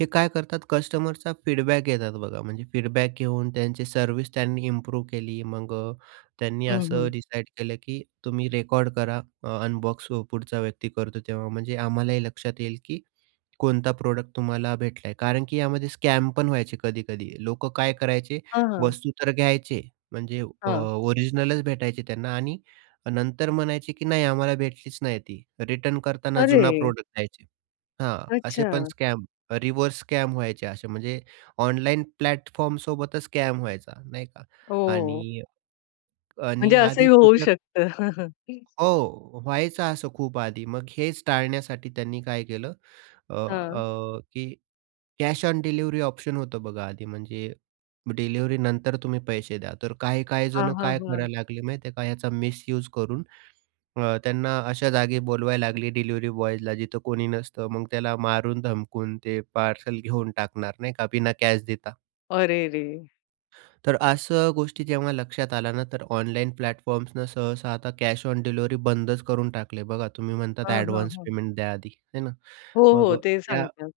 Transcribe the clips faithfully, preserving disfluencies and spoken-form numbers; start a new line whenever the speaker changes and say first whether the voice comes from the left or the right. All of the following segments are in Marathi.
right: हे काय करतात कस्टमरचा फीडबॅक घेतात बघा म्हणजे फीडबॅक घेऊन त्यांची सर्व्हिस त्यांनी इम्प्रूव्ह केली. मग अ, त्यांनी
left: हं, हं.
right: असं डिसाईड केलं की तुम्ही रेकॉर्ड करा, अनबॉक्स पुढचा व्यक्ती करतो, तेव्हा म्हणजे आम्हालाही लक्षात येईल की कोणता प्रॉडक्ट तुम्हाला भेटला आहे. कारण की यामध्ये स्कॅमपण व्हायचे कधी-कधी. लोकं काय करायचे?
left: हं, हं.
right: वस्तू तर घ्यायचे म्हणजे अ,
left: हां.
right: ओरिजिनलच भेटायचे त्यांना आणि नंतर म्हणायचे की "नाही, आम्हाला भेटलीच नाही ती." रिटर्न करताना जुना
left: अरे!
right: प्रॉडक्ट द्यायचे हां. असे पण
left: अच्छा!
right: स्कॅम रिव्हर्स स्कॅम व्हायचे असे म्हणजे ऑनलाईन प्लॅटफॉर्म सोबतच स्कॅम व्हायचा नाही का?
left: हो.
right: आणि
left: म्हणजे
right: आणि
left: असंही
right: आधी
left: होऊ
right: फ्युचर
left: शकतं?
right: हो व्हायचं असं खूप आधी. मग हेच टाळण्यासाठी त्यांनी काय केलं? अ,
left: हां.
right: अ, की कॅश ऑन डिलिव्हरी ऑप्शन होतं बघा. आधी म्हणजे डिलिव्हरी नंतर तुम्ही पैसे द्या, तर काही काही
left: हां,
right: जण
left: हां,
right: काय
left: हां.
right: करायला लागले माहीत आहे का याचा मिसयूज करून अ, त्यांना अशा जागी बोलवायला लागली, डिलिव्हरी बॉयजला जिथं कोणी नसतं मग त्याला मारून धमकून ते पार्सल घेऊन टाकणार नाही का बिना कॅश देता.
left: अरे रे!
right: तर असं गोष्टी जेव्हा लक्षात आल्या ना तर ऑनलाईन प्लॅटफॉर्म्सनं सहसा आता कॅश ऑन डिलिव्हरी बंदच करून टाकले, बघा तुम्ही म्हणतात
left: हां, हां,
right: ॲडव्हान्स
left: हां.
right: पेमेंट द्या आधी, आहे ना?
left: हो,
right: मग
left: हो. ते
right: या
left: सांगतात.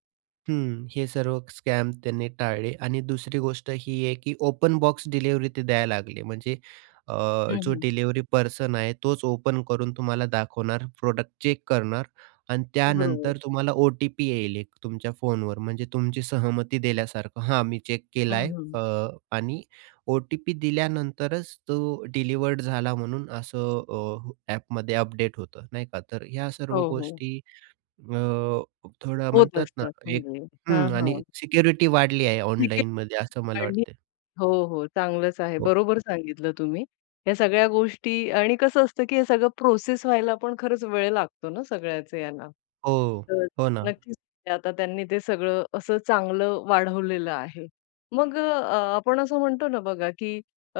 right: हं. हे सर्व स्कॅम त्यांनी टाळले आणि दुसरी गोष्ट ही आहे की ओपन बॉक्स डिलिव्हरी ते द्यायला लागले म्हणजे? अ,
left: हं,
right: जो
left: हं.
right: डिलिव्हरी पर्सन आहे तोच ओपन करून तुम्हाला दाखवणार प्रोडक्ट चेक करणार आणि
left: बरोबर.
right: त्यानंतर तुम्हाला ओ-टी-पी येईल एक तुमच्या फोनवर म्हणजे तुमची सहमती दिल्यासारखं हा मी चेक केला
left: हं,
right: आहे
left: हं.
right: अ, आणि ओ-टी-पी दिल्यानंतरच तो डिलिवर्ड झाला म्हणून असं अ, ॲपमध्ये अपडेट होतं. नाही का? तर ह्या
left: हो,
right: सर्व
left: हो.
right: गोष्टी अ, थोडं
left: होत
right: म्हणतात ना
left: असतात
right: एक
left: म्हणजे हां,
right: हं आणि
left: हां.
right: सिक्युरिटी वाढली आहे
left: ठीक
right: ऑनलाईनमध्ये असं मला
left: आहे [unintelligible]
right: वाटते.
left: हो, हो चांगलंच आहे,
right: हो.
left: बरोबर सांगितलं तुम्ही ह्या सगळ्या गोष्टी आणि कसं असतं की हे सगळं प्रोसेस व्हायला पण खरंच वेळ लागतो ना सगळ्याचे यांना.
right: हो,
left: तर
right: हो ना.
left: नक्कीच आता त्यांनी ते सगळं असं चांगलं वाढवलेलं आहे. मग अ, आपण असं म्हणतो ना बघा की अ,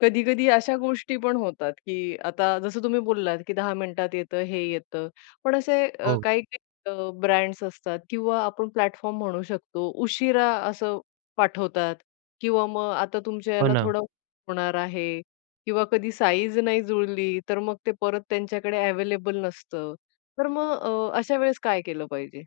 left: कधी-कधी अशा गोष्टी पण होतात की आता जसं तुम्ही बोललात की दहा मिनिटात येतं हे येतं पण असे
right: हो.
left: काही-काही अ, ब्रँड्स असतात किंवा आपण प्लॅटफॉर्म म्हणू शकतो उशिरा असं पाठवतात किंवा मग आता तुमच्या
right: हो
left: याला
right: ना.
left: थोडा [unintelligible] होणार आहे किंवा कधी साइज नाही जुळली तर मग ते परत त्यांच्याकडे अव्हेलेबल नसतं. तर मग अ, अशा वेळेस काय केलं पाहिजे?